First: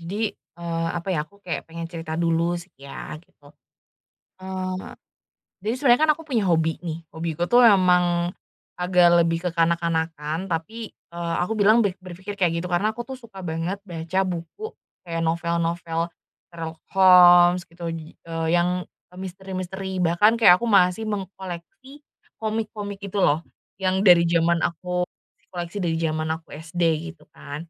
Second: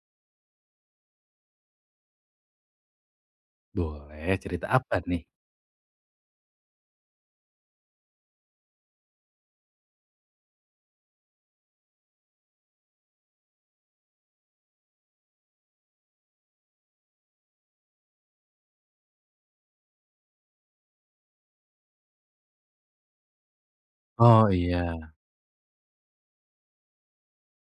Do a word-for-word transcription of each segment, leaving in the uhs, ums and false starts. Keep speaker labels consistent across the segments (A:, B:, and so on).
A: Jadi, eee, apa ya, aku kayak pengen cerita dulu sih ya, gitu.
B: Boleh, cerita
A: Eee,
B: apa nih?
A: jadi sebenarnya kan aku punya hobi nih, hobiku tuh emang agak lebih ke kanak-kanakan, tapi, eee, aku bilang be berpikir kayak gitu karena aku tuh suka banget baca buku kayak novel-novel Sherlock Holmes gitu, ji eee, yang e, misteri-misteri, bahkan kayak aku masih mengkoleksi komik-komik itu loh, yang dari
B: Oh
A: zaman aku
B: iya,
A: koleksi dari zaman aku S D gitu kan.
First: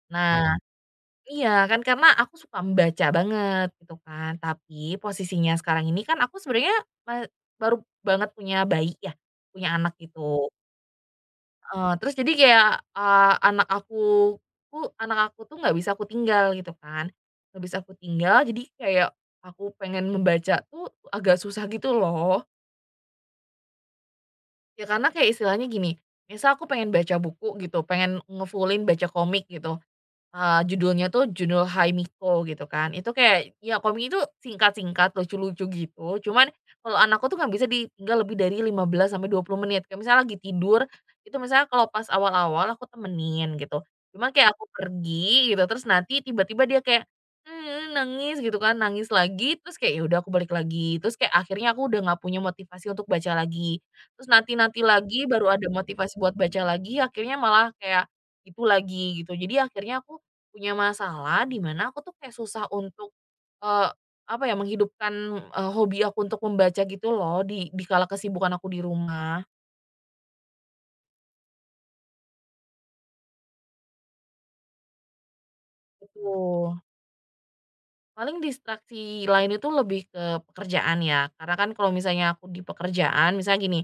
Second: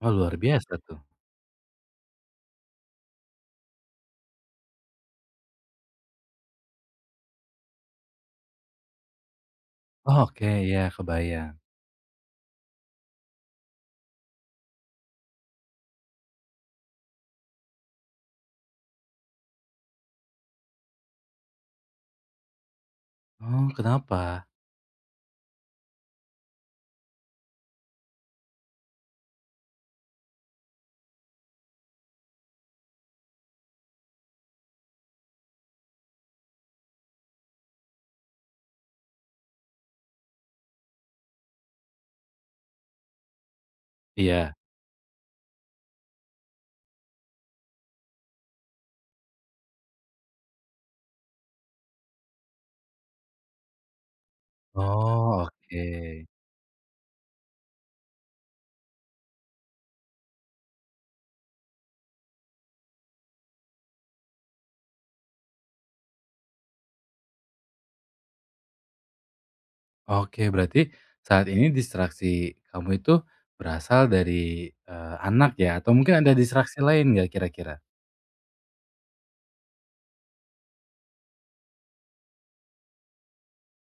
B: oh luar
A: Nah,
B: biasa tuh.
A: iya kan, karena aku suka membaca banget gitu kan, tapi posisinya sekarang ini kan aku sebenarnya me baru banget punya bayi ya, punya anak
B: Oh
A: gitu,
B: oke, ya kebayang.
A: heeh, terus jadi kayak, eee, anak aku ku anak aku tuh nggak bisa aku tinggal gitu kan, nggak bisa aku tinggal, jadi kayak aku pengen membaca tuh agak susah gitu loh.
B: Oh kenapa?
A: Ya karena kayak istilahnya gini, misal aku pengen baca buku gitu, pengen ngefullin baca komik gitu. Eee, judulnya tuh judul Hai Miko gitu kan, itu kayak ya komik itu singkat-singkat, lucu-lucu gitu, cuman kalau anakku tuh nggak bisa ditinggal lebih dari lima belas sampai dua puluh menit, kayak misalnya lagi tidur, itu misalnya kalau pas awal-awal aku temenin gitu, cuman kayak
B: Iya.
A: aku pergi gitu, terus nanti tiba-tiba dia kayak, "Eee," nangis gitu kan, nangis lagi, terus kayak ya udah aku balik lagi, terus kayak akhirnya aku udah nggak punya motivasi untuk baca lagi, terus nanti-nanti lagi
B: Oh
A: baru ada
B: oke.
A: motivasi buat baca lagi, akhirnya malah kayak itu lagi gitu. Jadi akhirnya aku punya masalah di mana aku tuh kayak susah untuk, eee, apa ya, menghidupkan, eee, hobi aku untuk membaca gitu loh di di kala kesibukan aku di rumah.
B: Oke, berarti saat ini distraksi kamu itu berasal dari, eee, anak ya atau mungkin ada
A: Betul.
B: distraksi lain nggak kira-kira?
A: Paling distraksi lain itu lebih ke pekerjaan ya, karena kan kalau misalnya aku di pekerjaan, misalnya gini,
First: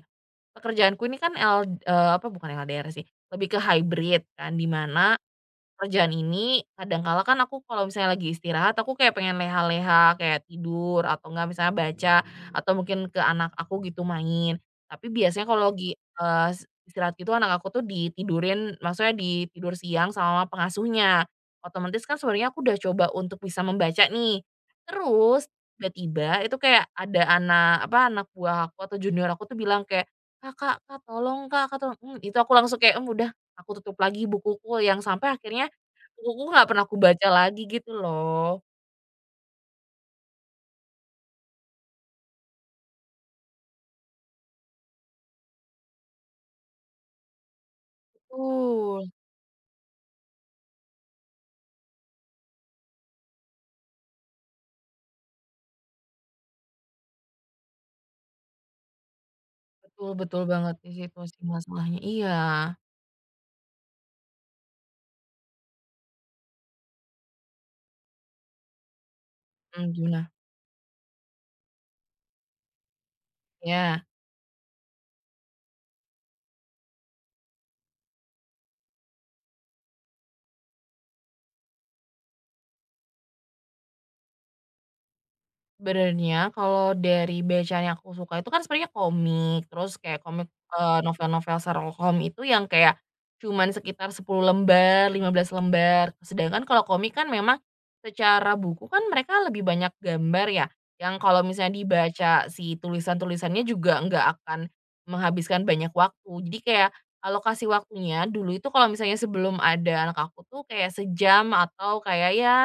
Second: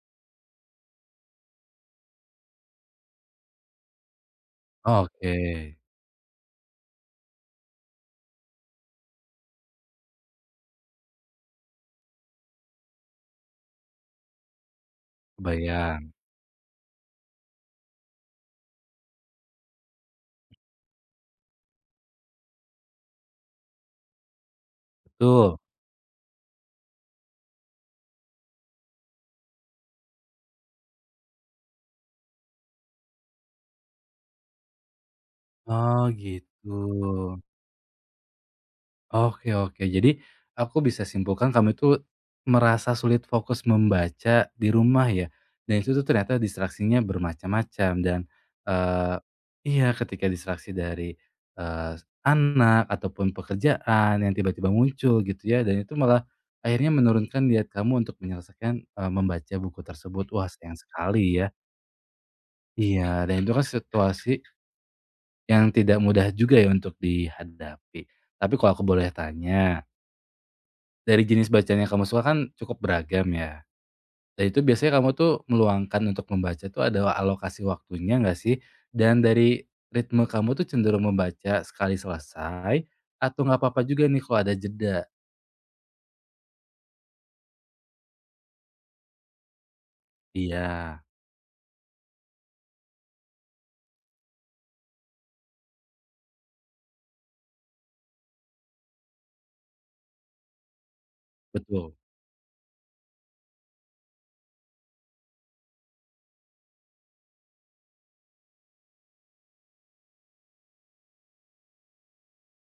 A: pekerjaanku ini kan L eee, apa, bukan L D R sih, lebih ke hybrid kan, di mana
B: Oke,
A: kerjaan ini kadang kala kan aku kalau misalnya lagi istirahat aku kayak pengen leha-leha, kayak tidur atau enggak misalnya baca atau mungkin ke anak aku gitu main. Tapi biasanya kalau lagi,
B: kebayang,
A: eee, s istirahat gitu anak aku tuh ditidurin, maksudnya ditidur siang sama pengasuhnya. Otomatis kan sebenarnya aku udah coba untuk bisa membaca nih, terus
B: betul.
A: tiba-tiba itu kayak ada anak, apa, anak buah aku atau junior aku tuh bilang kayak, "Kakak, Kak, tolong, Kak Kak, tolong," mmm, itu aku langsung kayak, mmm, udah aku tutup lagi bukuku, yang sampai akhirnya
B: Oh
A: buku nggak
B: gitu.
A: pernah aku baca lagi gitu loh.
B: Oke oke. Jadi aku bisa simpulkan kamu itu merasa sulit fokus membaca di rumah ya? Dan itu tuh ternyata distraksinya bermacam-macam dan,
A: Betul.
B: eee iya, ketika distraksi dari, eee, anak ataupun pekerjaan yang tiba-tiba muncul gitu ya, dan itu malah akhirnya menurunkan niat kamu untuk menyelesaikan, eee, membaca buku
A: Betul
B: tersebut.
A: betul
B: Wah,
A: banget
B: sayang
A: sih situasi
B: sekali ya.
A: masalahnya, iya,
B: Iya, dan itu kan situasi yang tidak mudah juga ya untuk dihadapi. Tapi kalau aku boleh tanya
A: mhm, gimana?
B: dari jenis bacaan yang kamu suka kan cukup beragam ya.
A: Iya.
B: Dan itu biasanya kamu tuh meluangkan untuk membaca tuh ada alokasi waktunya nggak sih? Dan dari ritme kamu tuh cenderung membaca sekali selesai atau nggak apa-apa juga nih kalau ada jeda?
A: Sebenarnya kalau dari bacaan yang aku suka itu kan sebenarnya komik, terus kayak komik,
B: Iya,
A: eee, novel-novel Sherlock Holmes itu yang kayak cuman sekitar sepuluh lembar, lima belas lembar. Sedangkan kalau komik kan memang secara buku kan mereka lebih banyak gambar ya, yang kalau misalnya
B: betul.
A: dibaca si tulisan-tulisannya juga nggak akan menghabiskan banyak waktu. Jadi kayak alokasi waktunya dulu itu kalau misalnya sebelum ada anak aku tuh kayak sejam atau kayak ya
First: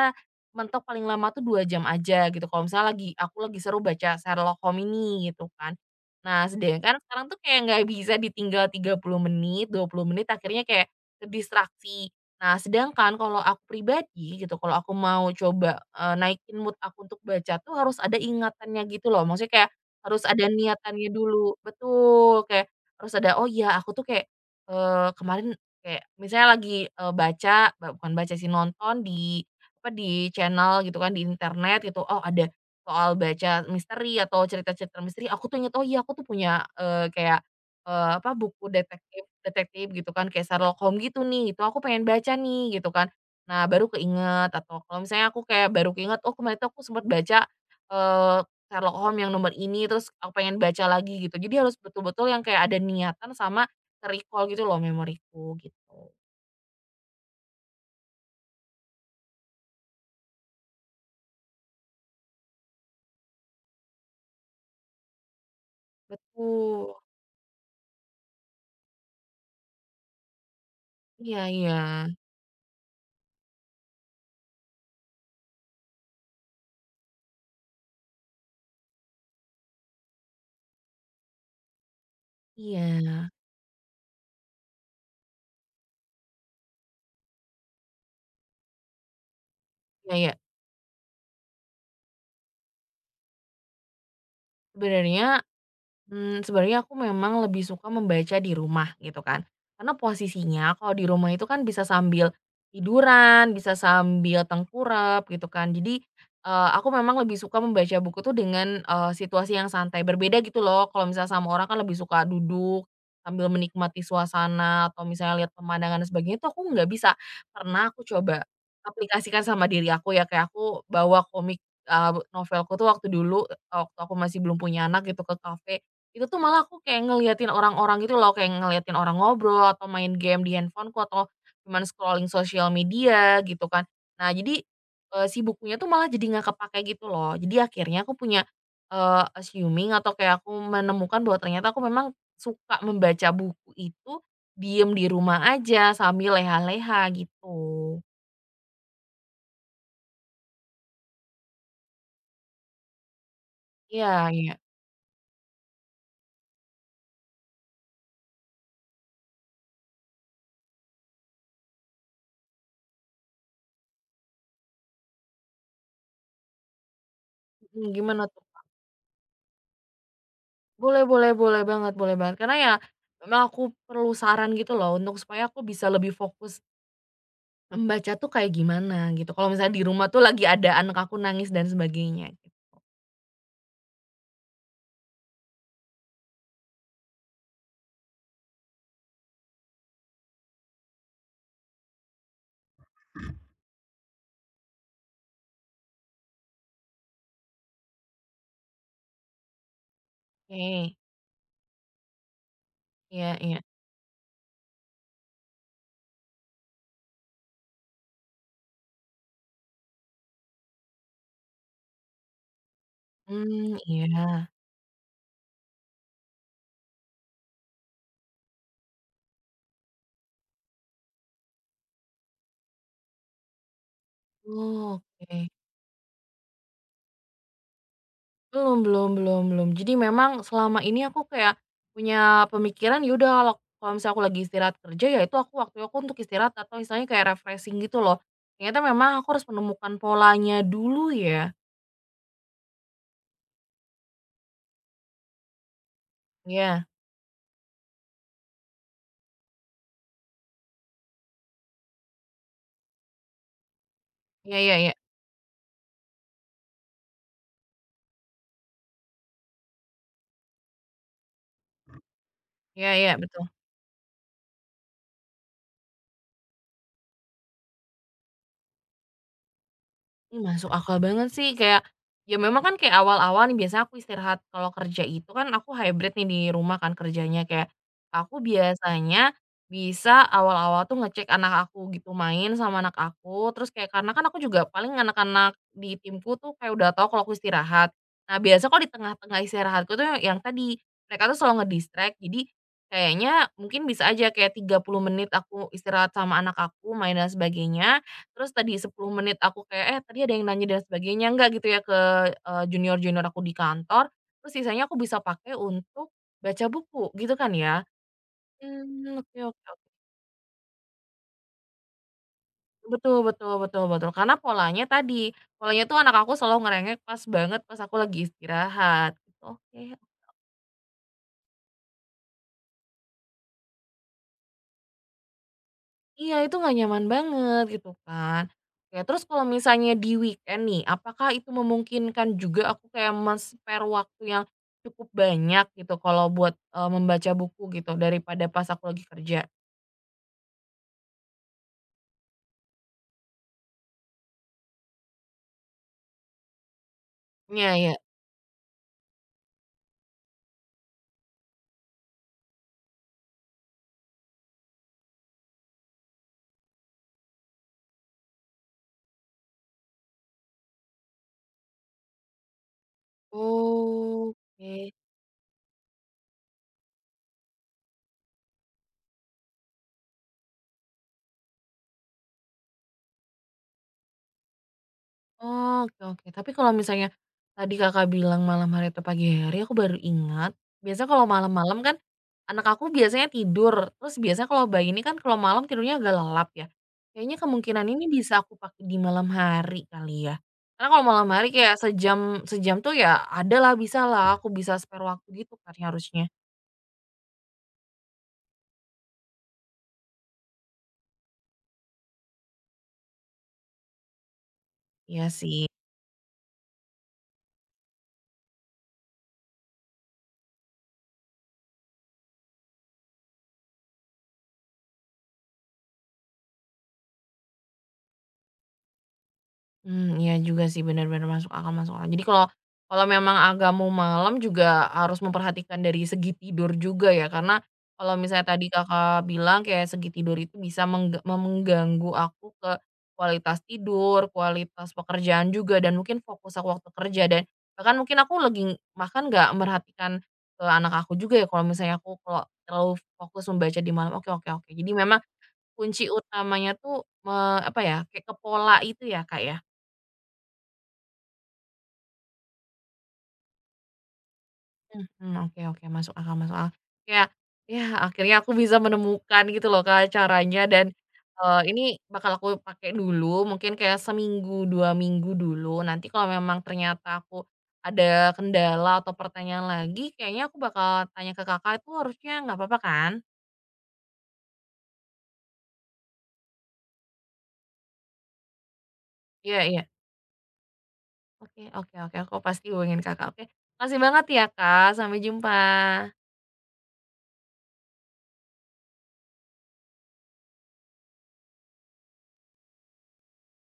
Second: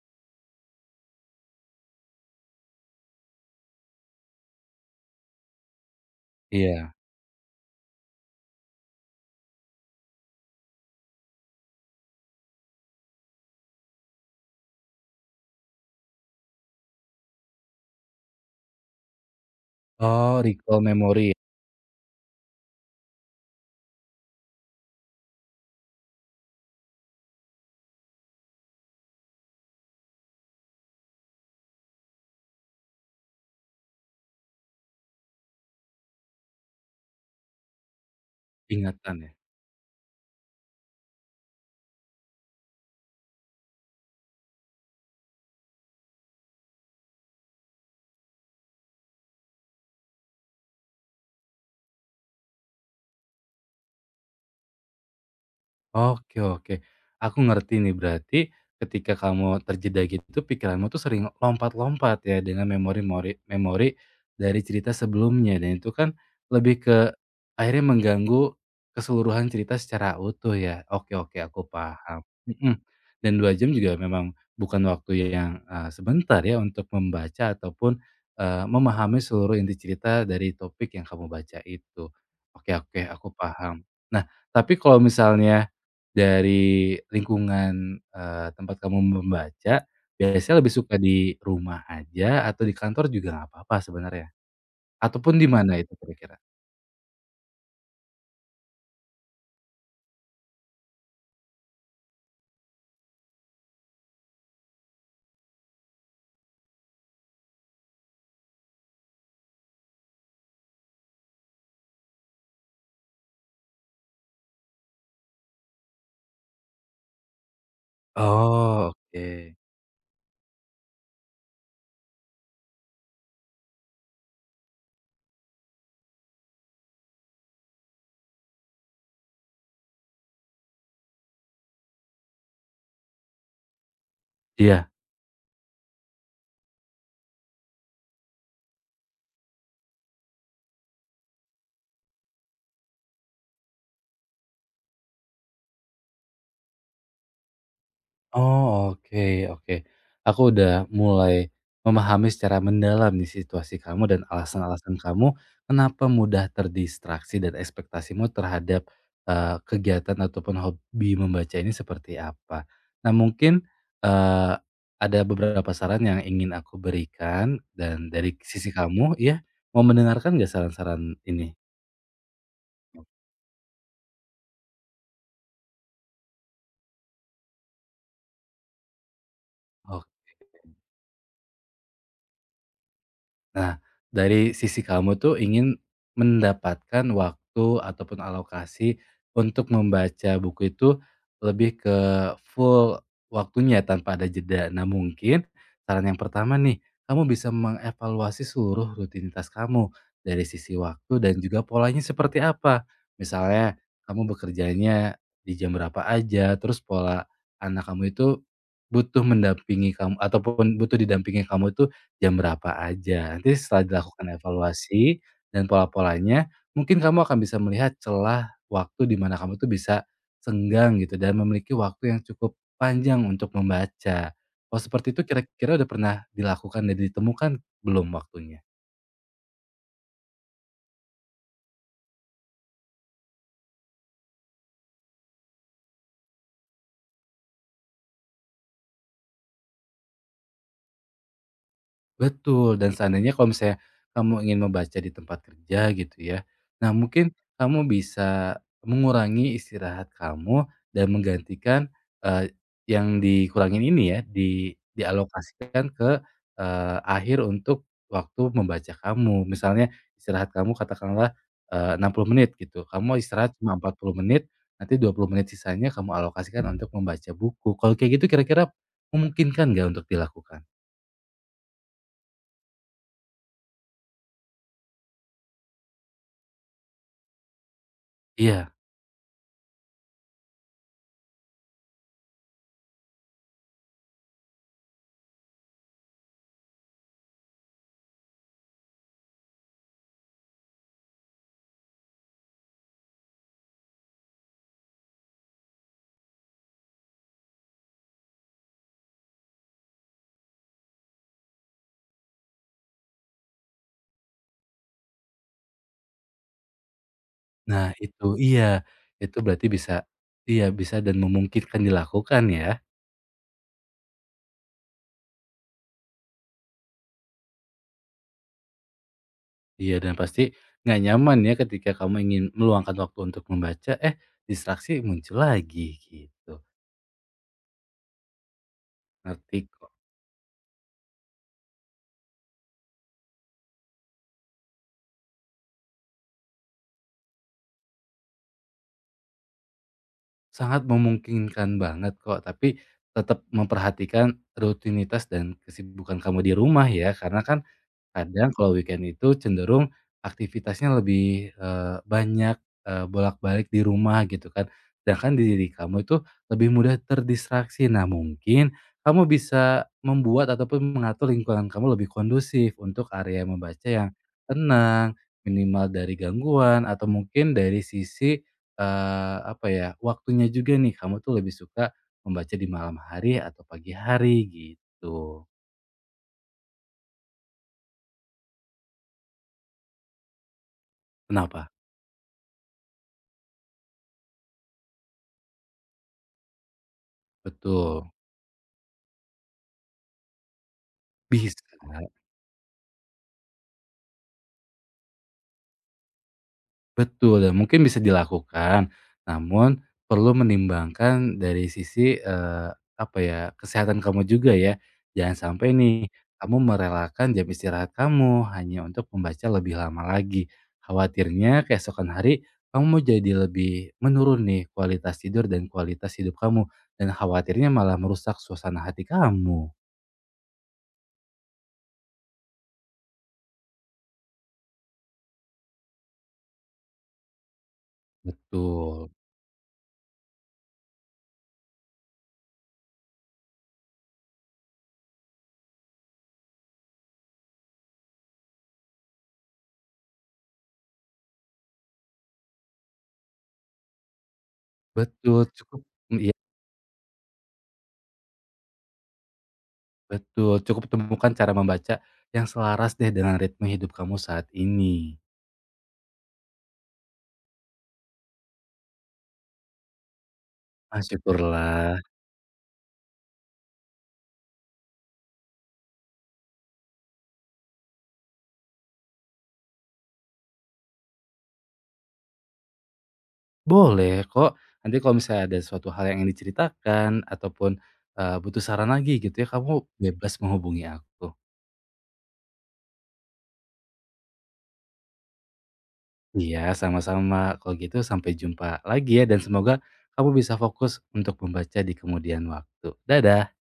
A: mentok paling lama tuh dua jam aja gitu, kalau misalnya lagi aku lagi seru baca Sherlock Holmes ini gitu kan. Nah,
B: Iya.
A: sedangkan sekarang tuh kayak nggak bisa ditinggal tiga puluh menit, dua puluh menit akhirnya kayak terdistraksi. Nah, sedangkan kalau aku pribadi gitu, kalau aku mau coba, eee, naikin mood aku untuk baca tuh harus ada ingatannya gitu loh, maksudnya kayak harus
B: Oh,
A: ada
B: recall
A: niatannya
B: memory
A: dulu, betul, kayak harus ada, "Oh iya aku tuh kayak, eee, kemarin," kayak misalnya lagi, eee, baca, ba bukan baca sih, nonton di apa, di channel gitu kan, di internet gitu, oh ada soal baca misteri atau cerita-cerita misteri, aku tuh inget, oh iya aku tuh punya, eee, kayak, eee, apa, buku
B: ingatan
A: detektif
B: ya?
A: detektif gitu kan, kayak Sherlock Holmes gitu nih, itu aku pengen baca nih gitu kan. Nah, baru keinget, atau kalau misalnya aku kayak baru keinget, oh kemarin tuh aku sempat baca, eee, Sherlock Holmes yang nomor ini, terus aku pengen baca lagi gitu. Jadi harus betul-betul yang kayak ada niatan sama recall gitu loh memoriku gitu.
B: Oke oke. Aku ngerti nih berarti ketika kamu terjeda gitu pikiranmu tuh sering lompat-lompat ya dengan memori-mori memori dari cerita sebelumnya dan itu kan lebih
A: Betul.
B: akhirnya mengganggu keseluruhan cerita secara utuh ya? Oke oke
A: Iya
B: aku
A: iya.
B: paham, mhm, dan dua jam juga memang bukan waktu yang, eee, sebentar ya untuk membaca ataupun, eee, memahami seluruh inti cerita dari topik yang kamu baca itu. Oke oke aku
A: Iya.
B: paham. Nah, tapi kalau misalnya dari lingkungan, eee, tempat kamu membaca,
A: Ya, iya.
B: biasanya lebih suka di rumah aja atau di kantor juga nggak apa-apa sebenarnya? Ataupun
A: Sebenarnya,
B: di mana itu kira-kira?
A: mmm, sebenarnya aku memang lebih suka membaca di rumah gitu kan, karena posisinya kalau di rumah itu kan bisa sambil tiduran, bisa sambil tengkurap gitu kan. Jadi, eee, aku memang lebih suka membaca buku tuh dengan, eee, situasi yang santai. Berbeda gitu loh kalau misalnya sama orang kan lebih suka duduk sambil menikmati suasana atau misalnya lihat pemandangan dan sebagainya, itu aku nggak bisa. Pernah aku coba
B: Oh,
A: aplikasikan
B: oke.
A: sama diri aku ya, kayak aku bawa komik, eee, novelku tuh waktu dulu, waktu aku masih belum punya anak gitu ke kafe, itu tuh malah aku kayak ngeliatin orang-orang gitu loh, kayak ngeliatin orang ngobrol atau main game di handphoneku atau cuman scrolling sosial media gitu kan. Nah jadi,
B: Iya.
A: eee, si bukunya tuh malah jadi nggak kepake gitu loh. Jadi akhirnya aku punya, eee, assuming atau kayak aku menemukan bahwa ternyata aku memang suka membaca buku itu diem di rumah aja sambil leha-leha gitu.
B: Oh, oke oke. Aku udah mulai memahami secara mendalam nih situasi kamu dan
A: Iya iya,
B: alasan-alasan kamu kenapa mudah terdistraksi dan ekspektasimu terhadap, eee, kegiatan ataupun hobi membaca ini seperti apa. Nah mungkin, eee, ada beberapa saran yang ingin aku berikan
A: mhm,
B: dan
A: gimana
B: dari
A: tuh?
B: sisi kamu ya mau mendengarkan nggak
A: Boleh
B: saran-saran
A: boleh
B: ini?
A: boleh banget, boleh banget. Karena ya memang aku perlu saran gitu loh untuk supaya aku bisa lebih fokus membaca tuh kayak gimana gitu? Kalau misalnya di rumah
B: Oke.
A: tuh lagi ada anak aku nangis dan sebagainya.
B: Nah, dari sisi kamu tuh ingin mendapatkan waktu ataupun alokasi untuk membaca buku itu lebih ke full waktunya tanpa ada jeda. Nah, mungkin saran yang pertama nih, kamu bisa mengevaluasi seluruh rutinitas kamu dari sisi
A: Oke.
B: waktu dan juga polanya seperti apa.
A: Iya iya.
B: Misalnya, kamu bekerjanya di jam berapa aja, terus pola anak kamu itu butuh mendampingi kamu ataupun butuh didampingi kamu itu jam berapa aja. Nanti
A: Mmm,
B: setelah
A: iya.
B: dilakukan evaluasi dan pola-polanya, mungkin kamu akan bisa melihat celah waktu di mana kamu tuh bisa senggang gitu dan memiliki waktu yang cukup panjang untuk membaca. Kalau seperti itu
A: Oke.
B: kira-kira udah pernah dilakukan dan ditemukan belum waktunya?
A: Belum belum belum belum. Jadi memang selama ini aku kayak punya pemikiran, ya udah, kalau kalau misalnya aku lagi istirahat kerja, ya itu aku waktu aku untuk istirahat atau misalnya kayak refreshing gitu loh. Ternyata memang aku harus menemukan polanya dulu ya.
B: Betul, dan seandainya kalau misalnya kamu ingin membaca di tempat kerja gitu ya.
A: Iya.
B: Nah, mungkin kamu bisa mengurangi istirahat kamu dan menggantikan, eee, yang dikurangin ini ya,
A: Iya
B: di
A: iya iya.
B: dialokasikan ke, eee, akhir untuk waktu membaca kamu. Misalnya istirahat kamu katakanlah, eh, enam puluh menit gitu,
A: Iya iya,
B: kamu
A: betul.
B: istirahat cuma empat puluh menit, nanti dua puluh menit sisanya kamu alokasikan untuk membaca buku. Kalau kayak gitu kira-kira memungkinkan nggak untuk
A: Mmm,
B: dilakukan?
A: masuk akal banget sih kayak, ya memang kan kayak awal-awal nih biasanya aku istirahat kalau kerja itu kan aku hybrid nih, di rumah kan kerjanya kayak, aku
B: Iya.
A: biasanya bisa awal-awal tuh ngecek anak aku gitu, main sama anak aku, terus kayak karena kan aku juga paling anak-anak di timku tuh kayak udah tahu kalau aku istirahat. Nah biasa kalau di tengah-tengah istirahatku tuh, yang yang tadi, mereka tuh selalu nge jadi, kayaknya mungkin bisa aja kayak tiga puluh menit aku istirahat sama anak aku main dan sebagainya, terus tadi sepuluh menit aku kayak, "Eh, tadi ada yang nanya dan sebagainya nggak?" Gitu ya ke, eee, junior-junior aku di kantor, terus sisanya aku bisa pakai untuk baca buku gitu kan ya.
B: Nah itu iya,
A: Hmm, oke
B: itu
A: oke
B: berarti
A: oke.
B: bisa iya bisa dan memungkinkan dilakukan ya.
A: Betul betul betul betul, karena polanya tadi, polanya tuh anak aku selalu ngerengek pas banget pas aku lagi istirahat, gitu.
B: Iya
A: Oke.
B: dan pasti nggak nyaman ya ketika kamu ingin meluangkan waktu untuk membaca, eh, distraksi muncul lagi
A: Iya,
B: gitu,
A: itu nggak nyaman banget gitu kan. Oke, terus kalau
B: ngerti
A: misalnya
B: kok.
A: di weekend nih, apakah itu memungkinkan juga aku kayak men-spare waktu yang cukup banyak gitu kalau buat, eee, membaca buku gitu daripada pas aku lagi kerja?
B: Sangat memungkinkan banget kok, tapi tetap memperhatikan rutinitas dan kesibukan kamu di rumah ya, karena kan
A: Iya iya.
B: kadang kalau weekend itu cenderung aktivitasnya lebih, eee, banyak, eee, bolak-balik di rumah gitu kan, sedangkan di diri kamu itu lebih mudah terdistraksi. Nah mungkin kamu bisa membuat ataupun mengatur lingkungan kamu lebih kondusif untuk area membaca yang
A: Oke.
B: tenang, minimal dari gangguan atau mungkin dari sisi Eee, apa ya, waktunya juga nih, kamu tuh lebih suka membaca di malam hari atau pagi hari gitu.
A: Oh, oke oke. Tapi kalau misalnya tadi Kakak bilang malam hari atau pagi hari, aku baru ingat. Biasanya kalau
B: Kenapa?
A: malam-malam kan anak aku biasanya tidur, terus biasanya kalau bayi ini kan kalau malam tidurnya agak lelap ya. Kayaknya kemungkinan ini
B: Betul,
A: bisa aku pakai di malam hari kali ya. Karena kalau malam hari
B: bisa.
A: kayak sejam sejam tuh ya ada lah, bisa lah aku bisa spare waktu gitu kan harusnya.
B: Betul, dan mungkin bisa dilakukan, namun perlu menimbangkan dari sisi, eee, apa ya, kesehatan kamu juga ya.
A: Iya
B: Jangan
A: sih.
B: sampai nih, kamu merelakan jam istirahat kamu hanya untuk membaca lebih lama lagi. Khawatirnya keesokan hari kamu jadi lebih menurun nih kualitas tidur dan kualitas hidup kamu, dan khawatirnya malah merusak suasana hati kamu.
A: Hmm, iya juga sih, benar-benar masuk akal masuk akal. Jadi kalau kalau memang agak mau malam juga harus memperhatikan dari segi tidur juga ya, karena kalau misalnya tadi
B: Betul
A: Kakak bilang kayak segi tidur itu bisa mengga mengganggu aku ke kualitas tidur, kualitas pekerjaan juga, dan mungkin fokus aku waktu kerja dan bahkan mungkin aku lagi ng- bahkan nggak merhatikan ke anak aku juga ya kalau misalnya aku kalau terlalu fokus membaca di malam. Oke oke oke. Jadi memang
B: betul, cukup
A: kunci
B: iya.
A: utamanya tuh me apa ya, kayak ke pola itu ya, Kak, ya?
B: Betul, cukup temukan cara membaca yang selaras deh dengan ritme hidup kamu saat ini.
A: Mhm, oke oke, masuk akal masuk akal. Kayak, ya akhirnya aku bisa menemukan gitu loh Kak caranya dan,
B: Ah,
A: eee, ini
B: syukurlah.
A: bakal aku pakai dulu mungkin kayak seminggu, dua minggu dulu, nanti kalau memang ternyata aku ada kendala atau pertanyaan lagi kayaknya aku bakal tanya ke Kakak, itu harusnya nggak apa-apa kan?
B: Boleh kok, nanti kalau misalnya ada suatu hal yang ingin diceritakan ataupun, eee, butuh saran lagi gitu ya,
A: Iya
B: kamu
A: iya.
B: bebas menghubungi aku.
A: Oke oke oke, aku pasti hubungin Kakak, oke. Makasih banget ya Kak, sampai jumpa.
B: Iya, sama-sama. Kalau gitu sampai jumpa lagi ya dan semoga kamu bisa fokus untuk membaca di kemudian waktu. Dadah.